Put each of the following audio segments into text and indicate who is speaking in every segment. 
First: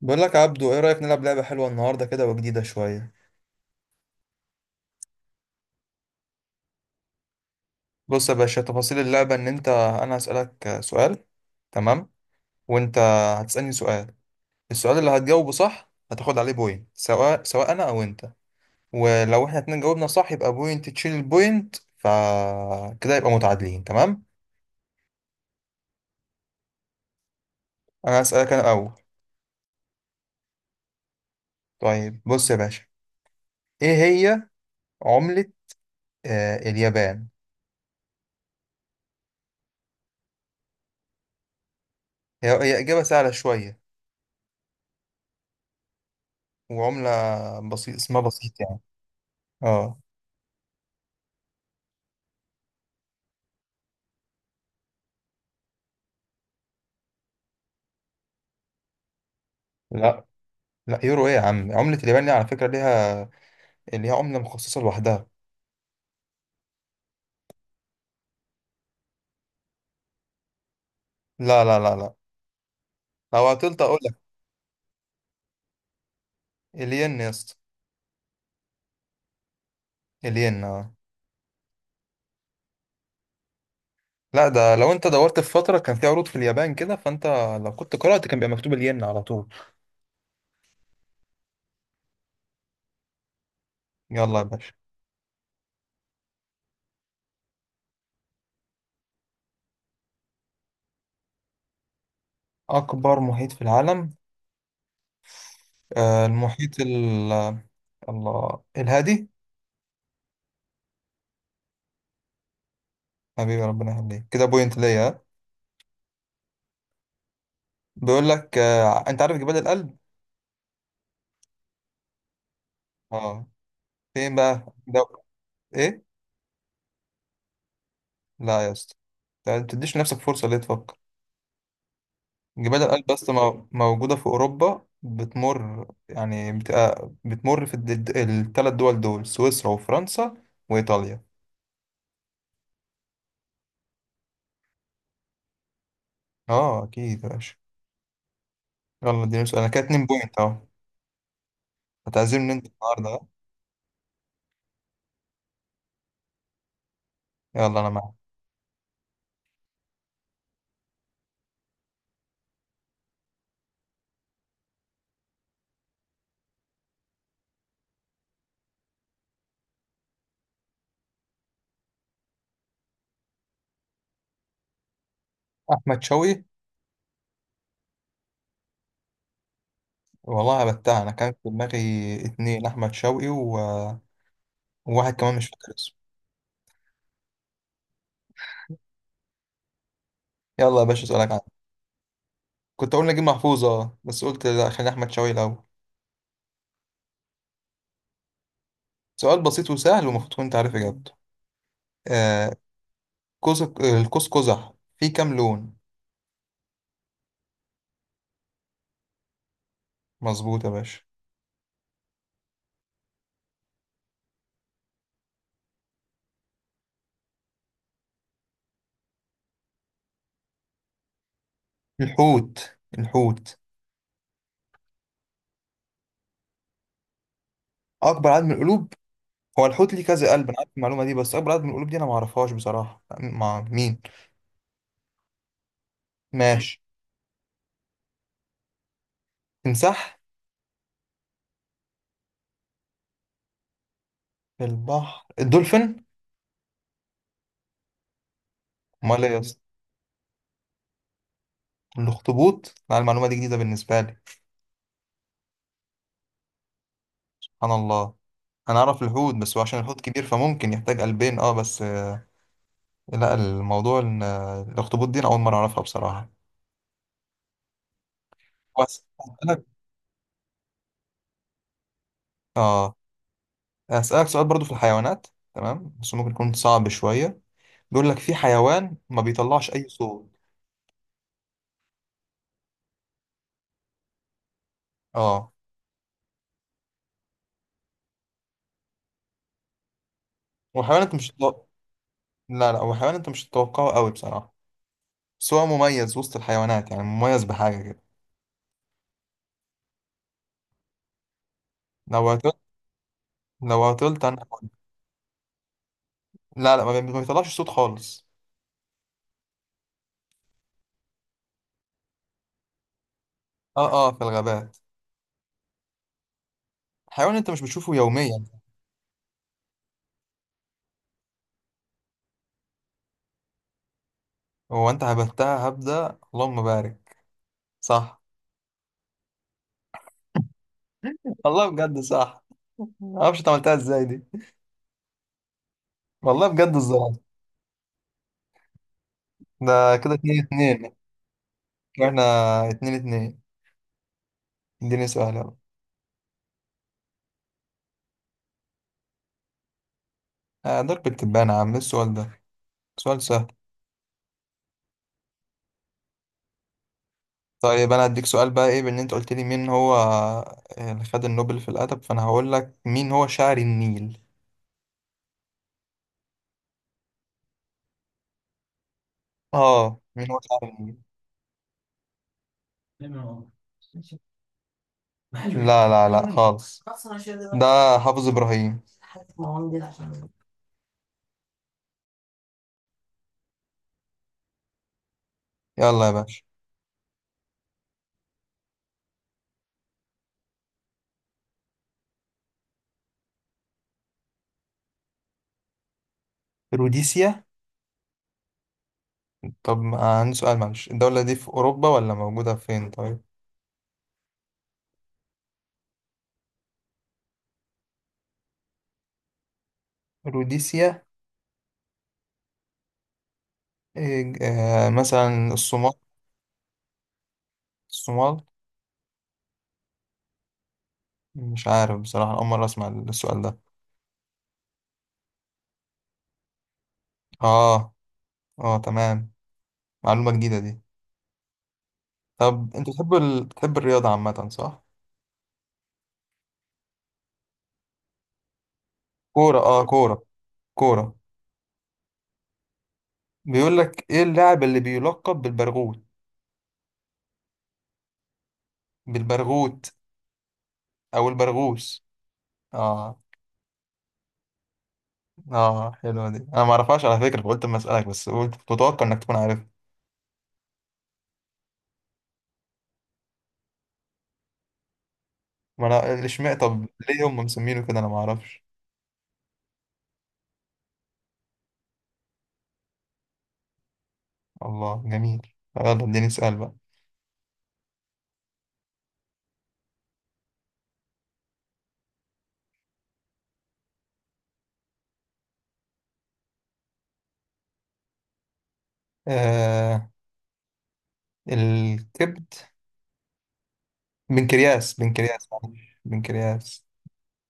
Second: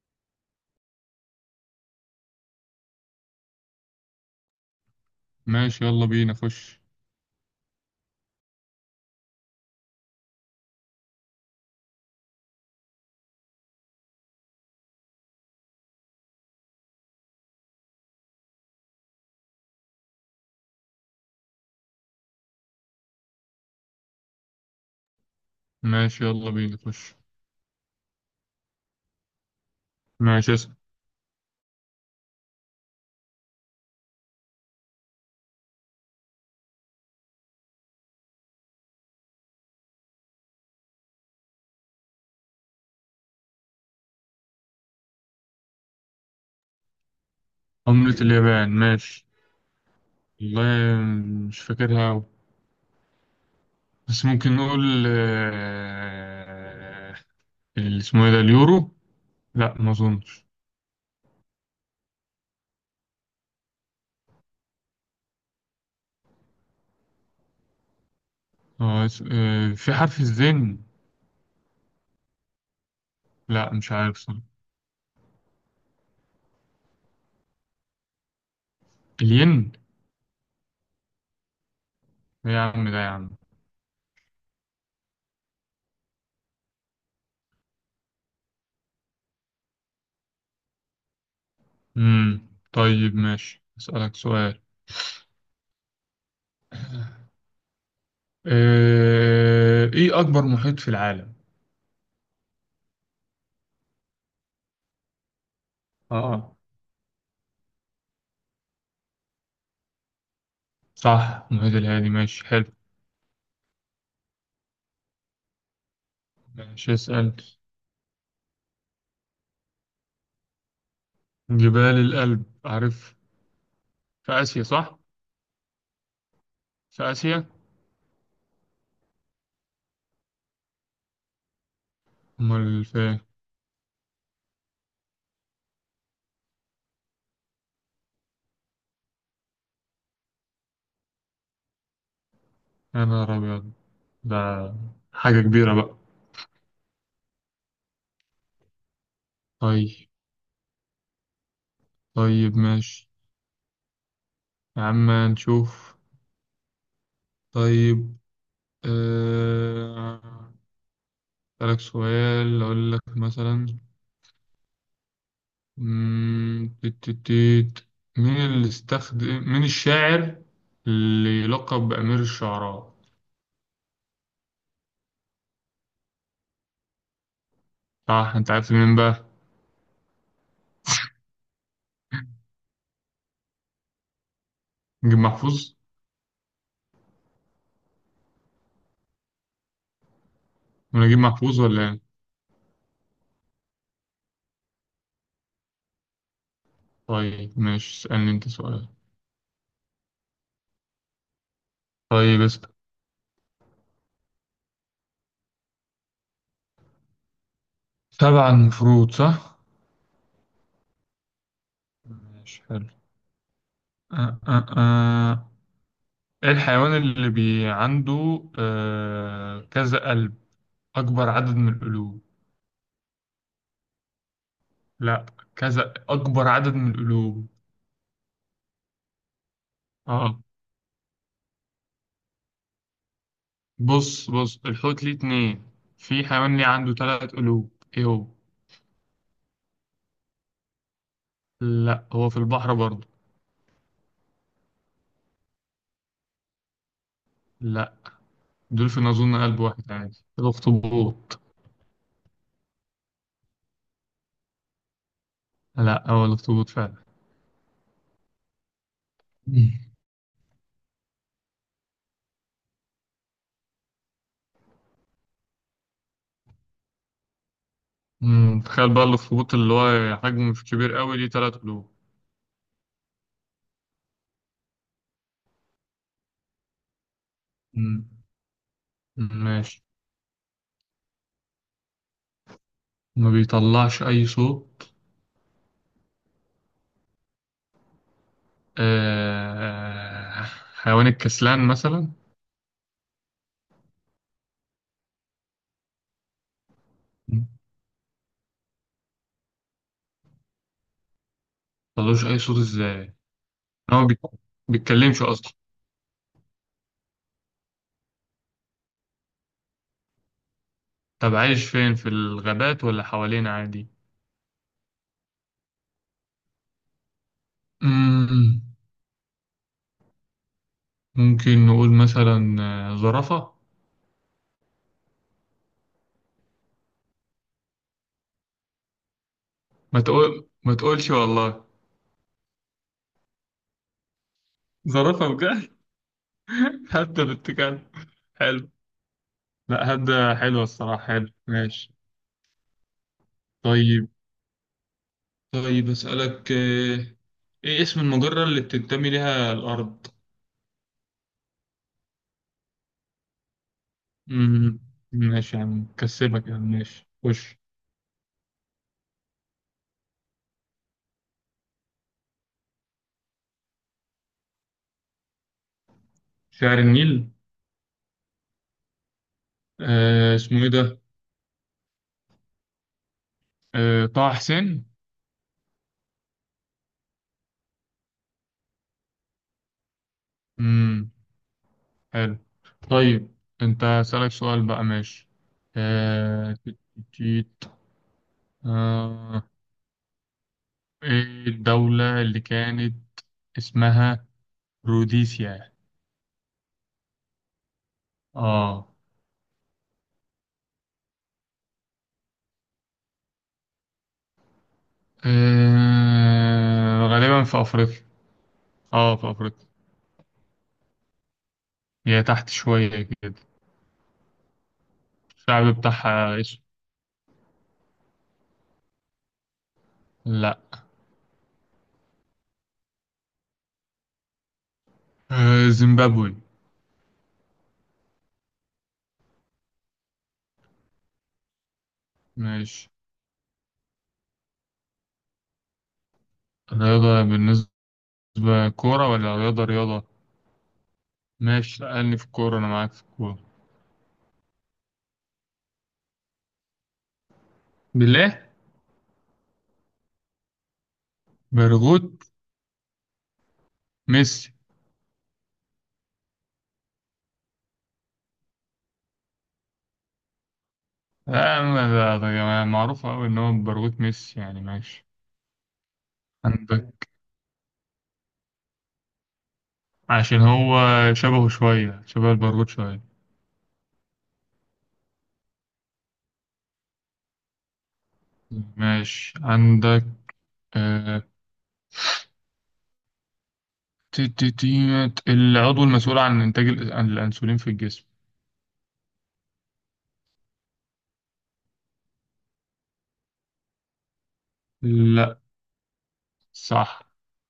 Speaker 1: بقول لك يا عبدو، ايه رأيك نلعب لعبة حلوة النهاردة كده وجديدة شوية؟
Speaker 2: ماشي، يلا بينا خش.
Speaker 1: بص يا باشا، تفاصيل اللعبة ان انت انا هسألك سؤال، تمام. وانت هتسألني سؤال. السؤال اللي هتجاوبه صح هتاخد عليه بوينت، سواء انا او انت. ولو احنا اتنين جاوبنا صح يبقى بوينت تشيل البوينت، فكده يبقى متعادلين، تمام.
Speaker 2: ماشي، يلا بينا خش.
Speaker 1: انا هسألك انا الاول.
Speaker 2: ماشي، اسأل.
Speaker 1: طيب بص يا باشا، ايه هي عملة اليابان؟ هي إجابة سهلة شوية، وعملة بسيط،
Speaker 2: عملة
Speaker 1: اسمها بسيط
Speaker 2: اليابان؟
Speaker 1: يعني
Speaker 2: ماشي.
Speaker 1: اه
Speaker 2: والله مش فاكرها أوي. بس ممكن نقول آه، اللي اسمه ايه ده؟ اليورو؟ لا، ما
Speaker 1: لا
Speaker 2: اظنش.
Speaker 1: لا، يورو ايه يا عم؟ عملة اليابان دي على فكرة ليها عملة مخصصة لوحدها.
Speaker 2: في حرف الزين.
Speaker 1: لا لا لا لا، لو
Speaker 2: لا،
Speaker 1: عطلت
Speaker 2: مش
Speaker 1: اقول
Speaker 2: عارف
Speaker 1: لك.
Speaker 2: صح.
Speaker 1: الين يا اسطى.
Speaker 2: الين.
Speaker 1: الين اه.
Speaker 2: إيه يا عم ده يا عم.
Speaker 1: لا، ده لو انت دورت في فترة كان في عروض في اليابان كده فانت لو كنت قرأت كان بيبقى مكتوب الين على طول.
Speaker 2: طيب، ماشي، اسألك
Speaker 1: يلا يا
Speaker 2: سؤال.
Speaker 1: باشا.
Speaker 2: ايه اكبر محيط في العالم؟
Speaker 1: اكبر محيط في العالم؟
Speaker 2: اه.
Speaker 1: المحيط الله، الهادي.
Speaker 2: صح، المحيط الهادي، ماشي حلو.
Speaker 1: حبيبي، ربنا يخليك، كده بوينت ليا، ها؟
Speaker 2: ماشي اسأل.
Speaker 1: بيقول لك انت عارف جبال الألب؟
Speaker 2: جبال الألب عارف.
Speaker 1: اه.
Speaker 2: في
Speaker 1: فين
Speaker 2: آسيا
Speaker 1: بقى
Speaker 2: صح؟
Speaker 1: ده؟ ايه؟
Speaker 2: في آسيا؟
Speaker 1: لا يا اسطى، انت ما تديش نفسك فرصة ليه تفكر. جبال
Speaker 2: أمال في
Speaker 1: الألب
Speaker 2: إيه؟
Speaker 1: بس موجودة في أوروبا، بتمر يعني بتبقى بتمر في الثلاث دول سويسرا وفرنسا وإيطاليا.
Speaker 2: يا نهار أبيض. ده حاجة كبيرة بقى.
Speaker 1: اه أكيد يا باشا. يلا اديني سؤال، أنا كده
Speaker 2: طيب.
Speaker 1: اتنين بوينت أهو. هتعزمني
Speaker 2: طيب
Speaker 1: أنت النهاردة،
Speaker 2: ماشي.
Speaker 1: ها؟
Speaker 2: يا عم نشوف.
Speaker 1: يلا أنا
Speaker 2: طيب.
Speaker 1: معاك.
Speaker 2: أه... أسألك سؤال، أقول لك مثلا مم، تيت تيت تيت. مين اللي استخدم، مين الشاعر اللي يلقب بأمير الشعراء؟
Speaker 1: أحمد شوقي.
Speaker 2: صح، أنت عارف مين بقى؟
Speaker 1: والله هبتها أنا، كان في دماغي اتنين أحمد شوقي وواحد
Speaker 2: نجيب
Speaker 1: كمان مش فاكر
Speaker 2: محفوظ؟
Speaker 1: اسمه. يلا يا باشا
Speaker 2: ولا نجيب
Speaker 1: أسألك عنه.
Speaker 2: محفوظ، ولا إيه؟
Speaker 1: كنت أقول نجيب محفوظ بس قلت لا، خلي أحمد شوقي الأول.
Speaker 2: طيب ماشي، اسألني أنت سؤال.
Speaker 1: سؤال بسيط وسهل ومفروض كنت عارف إجابته
Speaker 2: طيب،
Speaker 1: آه، قوس القوس قزح فيه كام لون؟
Speaker 2: سبع، المفروض صح؟
Speaker 1: مظبوط يا باشا.
Speaker 2: ماشي حلو. آه آه آه. ايه الحيوان اللي عنده كذا قلب، أكبر عدد من القلوب؟
Speaker 1: الحوت الحوت.
Speaker 2: لا، كذا أكبر عدد من القلوب.
Speaker 1: اكبر عدد من القلوب. هو الحوت ليه كذا
Speaker 2: اه،
Speaker 1: قلب، انا عارف المعلومه دي، بس اكبر عدد من القلوب دي انا ما اعرفهاش بصراحه مع مين.
Speaker 2: بص الحوت ليه اتنين، في
Speaker 1: مم.
Speaker 2: حيوان ليه
Speaker 1: ماشي.
Speaker 2: عنده تلات قلوب. ايه هو؟
Speaker 1: تمساح.
Speaker 2: لا، هو في البحر برضه.
Speaker 1: البحر، الدولفين.
Speaker 2: لا، دول في
Speaker 1: امال ايه
Speaker 2: أظن
Speaker 1: يا اسطى؟
Speaker 2: قلب واحد عادي. الأخطبوط.
Speaker 1: الاخطبوط. لا، المعلومه دي جديده بالنسبه لي.
Speaker 2: لا، هو الأخطبوط فعلا.
Speaker 1: سبحان الله. انا اعرف الحوت، بس هو عشان الحوت كبير فممكن يحتاج قلبين اه بس. لا، الموضوع الاخطبوط دي انا اول مره اعرفها بصراحه.
Speaker 2: مم. تخيل بقى
Speaker 1: بس
Speaker 2: الاخطبوط
Speaker 1: هسألك-
Speaker 2: اللي هو حجمه مش كبير قوي، ليه تلات قلوب.
Speaker 1: اه هسألك سؤال برضو في الحيوانات. تمام بس ممكن يكون صعب شوية.
Speaker 2: مم.
Speaker 1: بيقول لك في حيوان ما بيطلعش
Speaker 2: ماشي.
Speaker 1: أي صوت.
Speaker 2: ما بيطلعش أي صوت.
Speaker 1: اه،
Speaker 2: آه...
Speaker 1: وحيوان
Speaker 2: حيوان
Speaker 1: انت مش
Speaker 2: الكسلان مثلا.
Speaker 1: لا لا، وحيوان انت مش تتوقعه قوي بصراحة. بس هو مميز وسط الحيوانات، يعني
Speaker 2: ما
Speaker 1: مميز بحاجة كده.
Speaker 2: بيطلعش
Speaker 1: لو
Speaker 2: أي
Speaker 1: عطلت
Speaker 2: صوت إزاي؟
Speaker 1: لو
Speaker 2: هو ما بيت-
Speaker 1: عطلت انا هقول.
Speaker 2: بيتكلمش أصلا؟
Speaker 1: لا لا، ما بيطلعش صوت خالص.
Speaker 2: طب عايش فين، في الغابات ولا حوالينا عادي؟
Speaker 1: اه اه، في الغابات. حيوان انت مش بتشوفه يوميا.
Speaker 2: مم. ممكن نقول مثلا زرافة.
Speaker 1: هو انت هبتها هبدة، اللهم بارك. صح.
Speaker 2: ما تقول، ما تقولش والله.
Speaker 1: والله بجد صح. ما اعرفش انت عملتها ازاي دي.
Speaker 2: زرافة بجد.
Speaker 1: والله بجد الزرافة.
Speaker 2: هبدة بالتكال. حلو. لا،
Speaker 1: ده كده
Speaker 2: هبدة
Speaker 1: اتنين
Speaker 2: حلوة
Speaker 1: اتنين
Speaker 2: الصراحة، حلو ماشي.
Speaker 1: احنا 2-2.
Speaker 2: طيب.
Speaker 1: اديني سؤال يلا.
Speaker 2: طيب أسألك، إيه اسم المجرة اللي بتنتمي لها الأرض؟
Speaker 1: ضرب التبانة يا عم، إيه السؤال ده؟ سؤال سهل.
Speaker 2: مم. ماشي يا عم، كسبك يا عم، ماشي خش.
Speaker 1: طيب انا هديك سؤال بقى، ايه بان انت قلت لي مين هو، اللي خد النوبل في الادب، فانا هقول لك مين هو شاعر النيل.
Speaker 2: شعر النيل.
Speaker 1: اه، مين
Speaker 2: آه،
Speaker 1: هو
Speaker 2: اسمه إيه
Speaker 1: شاعر النيل.
Speaker 2: ده؟ آه، طه حسين؟
Speaker 1: لا لا لا خالص. ده حافظ ابراهيم.
Speaker 2: مم. حلو. طيب. أنت أسألك سؤال بقى، ماشي.
Speaker 1: يلا يا باشا.
Speaker 2: آه تيت- تيت. آه، إيه الدولة اللي كانت اسمها روديسيا؟
Speaker 1: روديسيا.
Speaker 2: آه.
Speaker 1: طب عندي سؤال، معلش الدولة دي في اوروبا ولا موجودة فين، طيب.
Speaker 2: غالبا في أفريقيا، آه في أفريقيا.
Speaker 1: روديسيا.
Speaker 2: هي تحت شوية كده.
Speaker 1: إيه، آه، مثلا
Speaker 2: الشعب
Speaker 1: الصومال.
Speaker 2: بتاعها اسود.
Speaker 1: الصومال.
Speaker 2: لا.
Speaker 1: مش عارف بصراحة، أول مرة أسمع السؤال ده.
Speaker 2: زيمبابوي.
Speaker 1: اه اه، تمام. معلومة جديدة دي. طب انت
Speaker 2: ماشي.
Speaker 1: بتحب بتحب الرياضة عامة، صح؟
Speaker 2: رياضة، بالنسبة كورة ولا
Speaker 1: كورة
Speaker 2: رياضة
Speaker 1: اه
Speaker 2: رياضة؟
Speaker 1: كورة. كورة.
Speaker 2: ماشي، لأني في الكورة، أنا معاك في الكورة.
Speaker 1: بيقول لك ايه اللاعب اللي بيلقب بالبرغوت؟
Speaker 2: بالله.
Speaker 1: بالبرغوت او البرغوث.
Speaker 2: برغوت.
Speaker 1: اه.
Speaker 2: ميسي.
Speaker 1: اه، حلوة دي، انا ما اعرفهاش على فكرة، فقلت اما اسألك، بس قلت كنت متوقع انك تكون عارف.
Speaker 2: لا أنا- ده يعني معروف أوي إن هو برغوت ميسي، يعني ماشي.
Speaker 1: ما انا اشمعنى، طب
Speaker 2: عندك،
Speaker 1: ليه هم مسمينه كده، انا ما اعرفش.
Speaker 2: عشان هو شبهه شوية، شبه البرغوت شوية.
Speaker 1: الله جميل. طب يلا اديني سؤال بقى.
Speaker 2: ماشي، عندك آه، العضو المسؤول عن إنتاج الأنسولين في الجسم.
Speaker 1: آه الكبد. بنكرياس
Speaker 2: لا.
Speaker 1: بنكرياس معلش. بنكرياس.
Speaker 2: صح،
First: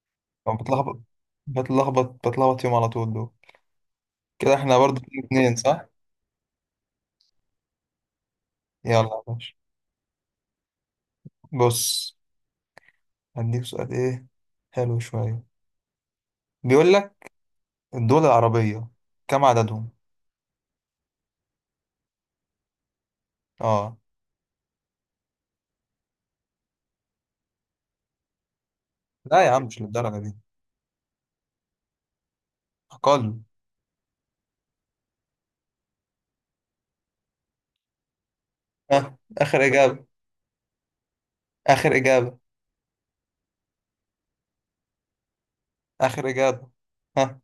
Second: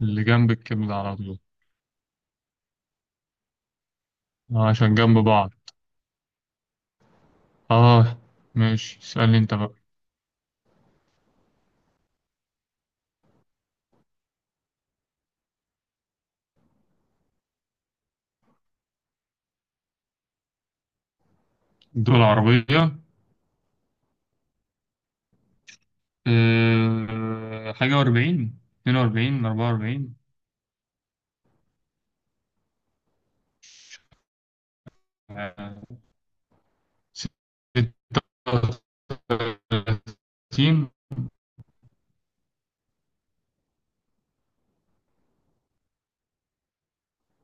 Speaker 2: اللي جنب
Speaker 1: أو
Speaker 2: الكبد
Speaker 1: بتلخبط
Speaker 2: على طول.
Speaker 1: بتلخبط بتلخبط يوم على طول دول. كده احنا
Speaker 2: عشان
Speaker 1: برضه
Speaker 2: جنب
Speaker 1: اتنين
Speaker 2: بعض.
Speaker 1: اتنين صح؟
Speaker 2: اه. ماشي،
Speaker 1: يلا يا
Speaker 2: اسألني
Speaker 1: باشا،
Speaker 2: انت بقى.
Speaker 1: بص هديك سؤال، ايه حلو شوية. بيقول لك الدول العربية كم عددهم؟
Speaker 2: الدول العربية؟
Speaker 1: اه.
Speaker 2: أه، 41، اتنين
Speaker 1: لا
Speaker 2: وأربعين
Speaker 1: يا عم،
Speaker 2: أربعة
Speaker 1: مش
Speaker 2: وأربعين
Speaker 1: للدرجة دي، أقل.
Speaker 2: ستة
Speaker 1: ها، آخر
Speaker 2: وثلاثين
Speaker 1: إجابة. آخر إجابة. آخر إجابة. ها.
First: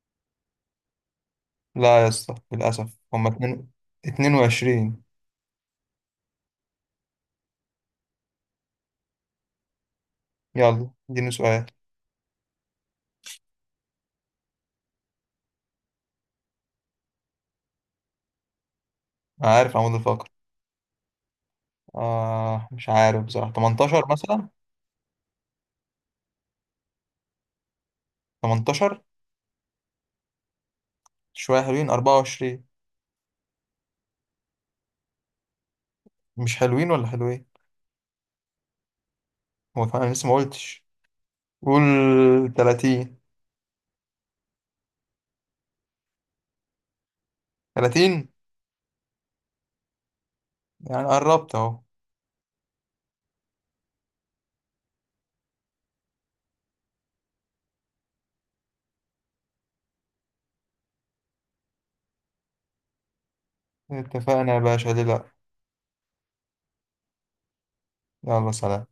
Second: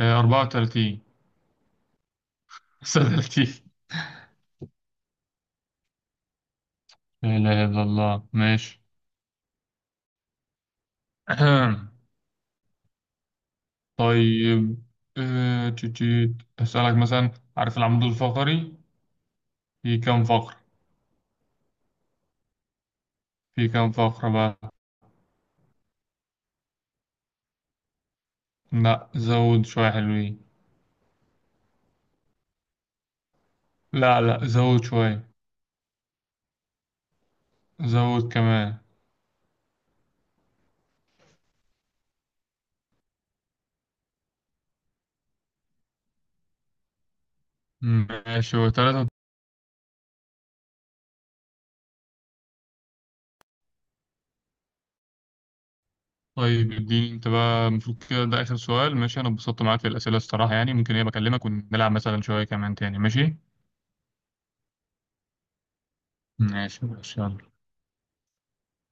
Speaker 2: 34.
Speaker 1: لا يا اسطى، للأسف
Speaker 2: خمسة
Speaker 1: هما
Speaker 2: وثلاثين
Speaker 1: اتنين. 22.
Speaker 2: لا إله إلا الله، ماشي.
Speaker 1: يلا اديني سؤال.
Speaker 2: طيب. أسألك مثلا، عارف العمود الفقري
Speaker 1: عارف عمود
Speaker 2: في كم
Speaker 1: الفقر.
Speaker 2: فقرة،
Speaker 1: مش عارف بصراحة،
Speaker 2: في كم
Speaker 1: 18
Speaker 2: فقرة
Speaker 1: مثلا.
Speaker 2: بقى؟
Speaker 1: 18.
Speaker 2: لا، زود شوية حلوين.
Speaker 1: شوية حلوين، 24.
Speaker 2: لا لا، زود شوية.
Speaker 1: مش حلوين ولا حلوين.
Speaker 2: زود كمان.
Speaker 1: هو كمان أنا لسه ما قلتش، قول. 30. 30.
Speaker 2: ماشي، هو تلاتة.
Speaker 1: يعني قربت اهو.
Speaker 2: طيب، اديني انت بقى، المفروض كده ده آخر سؤال، ماشي. أنا اتبسطت معاك في الأسئلة الصراحة، يعني ممكن ايه بكلمك ونلعب مثلا شوية كمان تاني؟ ماشي
Speaker 1: اتفقنا يا باشا، ليه لا.
Speaker 2: ماشي، ماشي يلا.
Speaker 1: يلا سلام.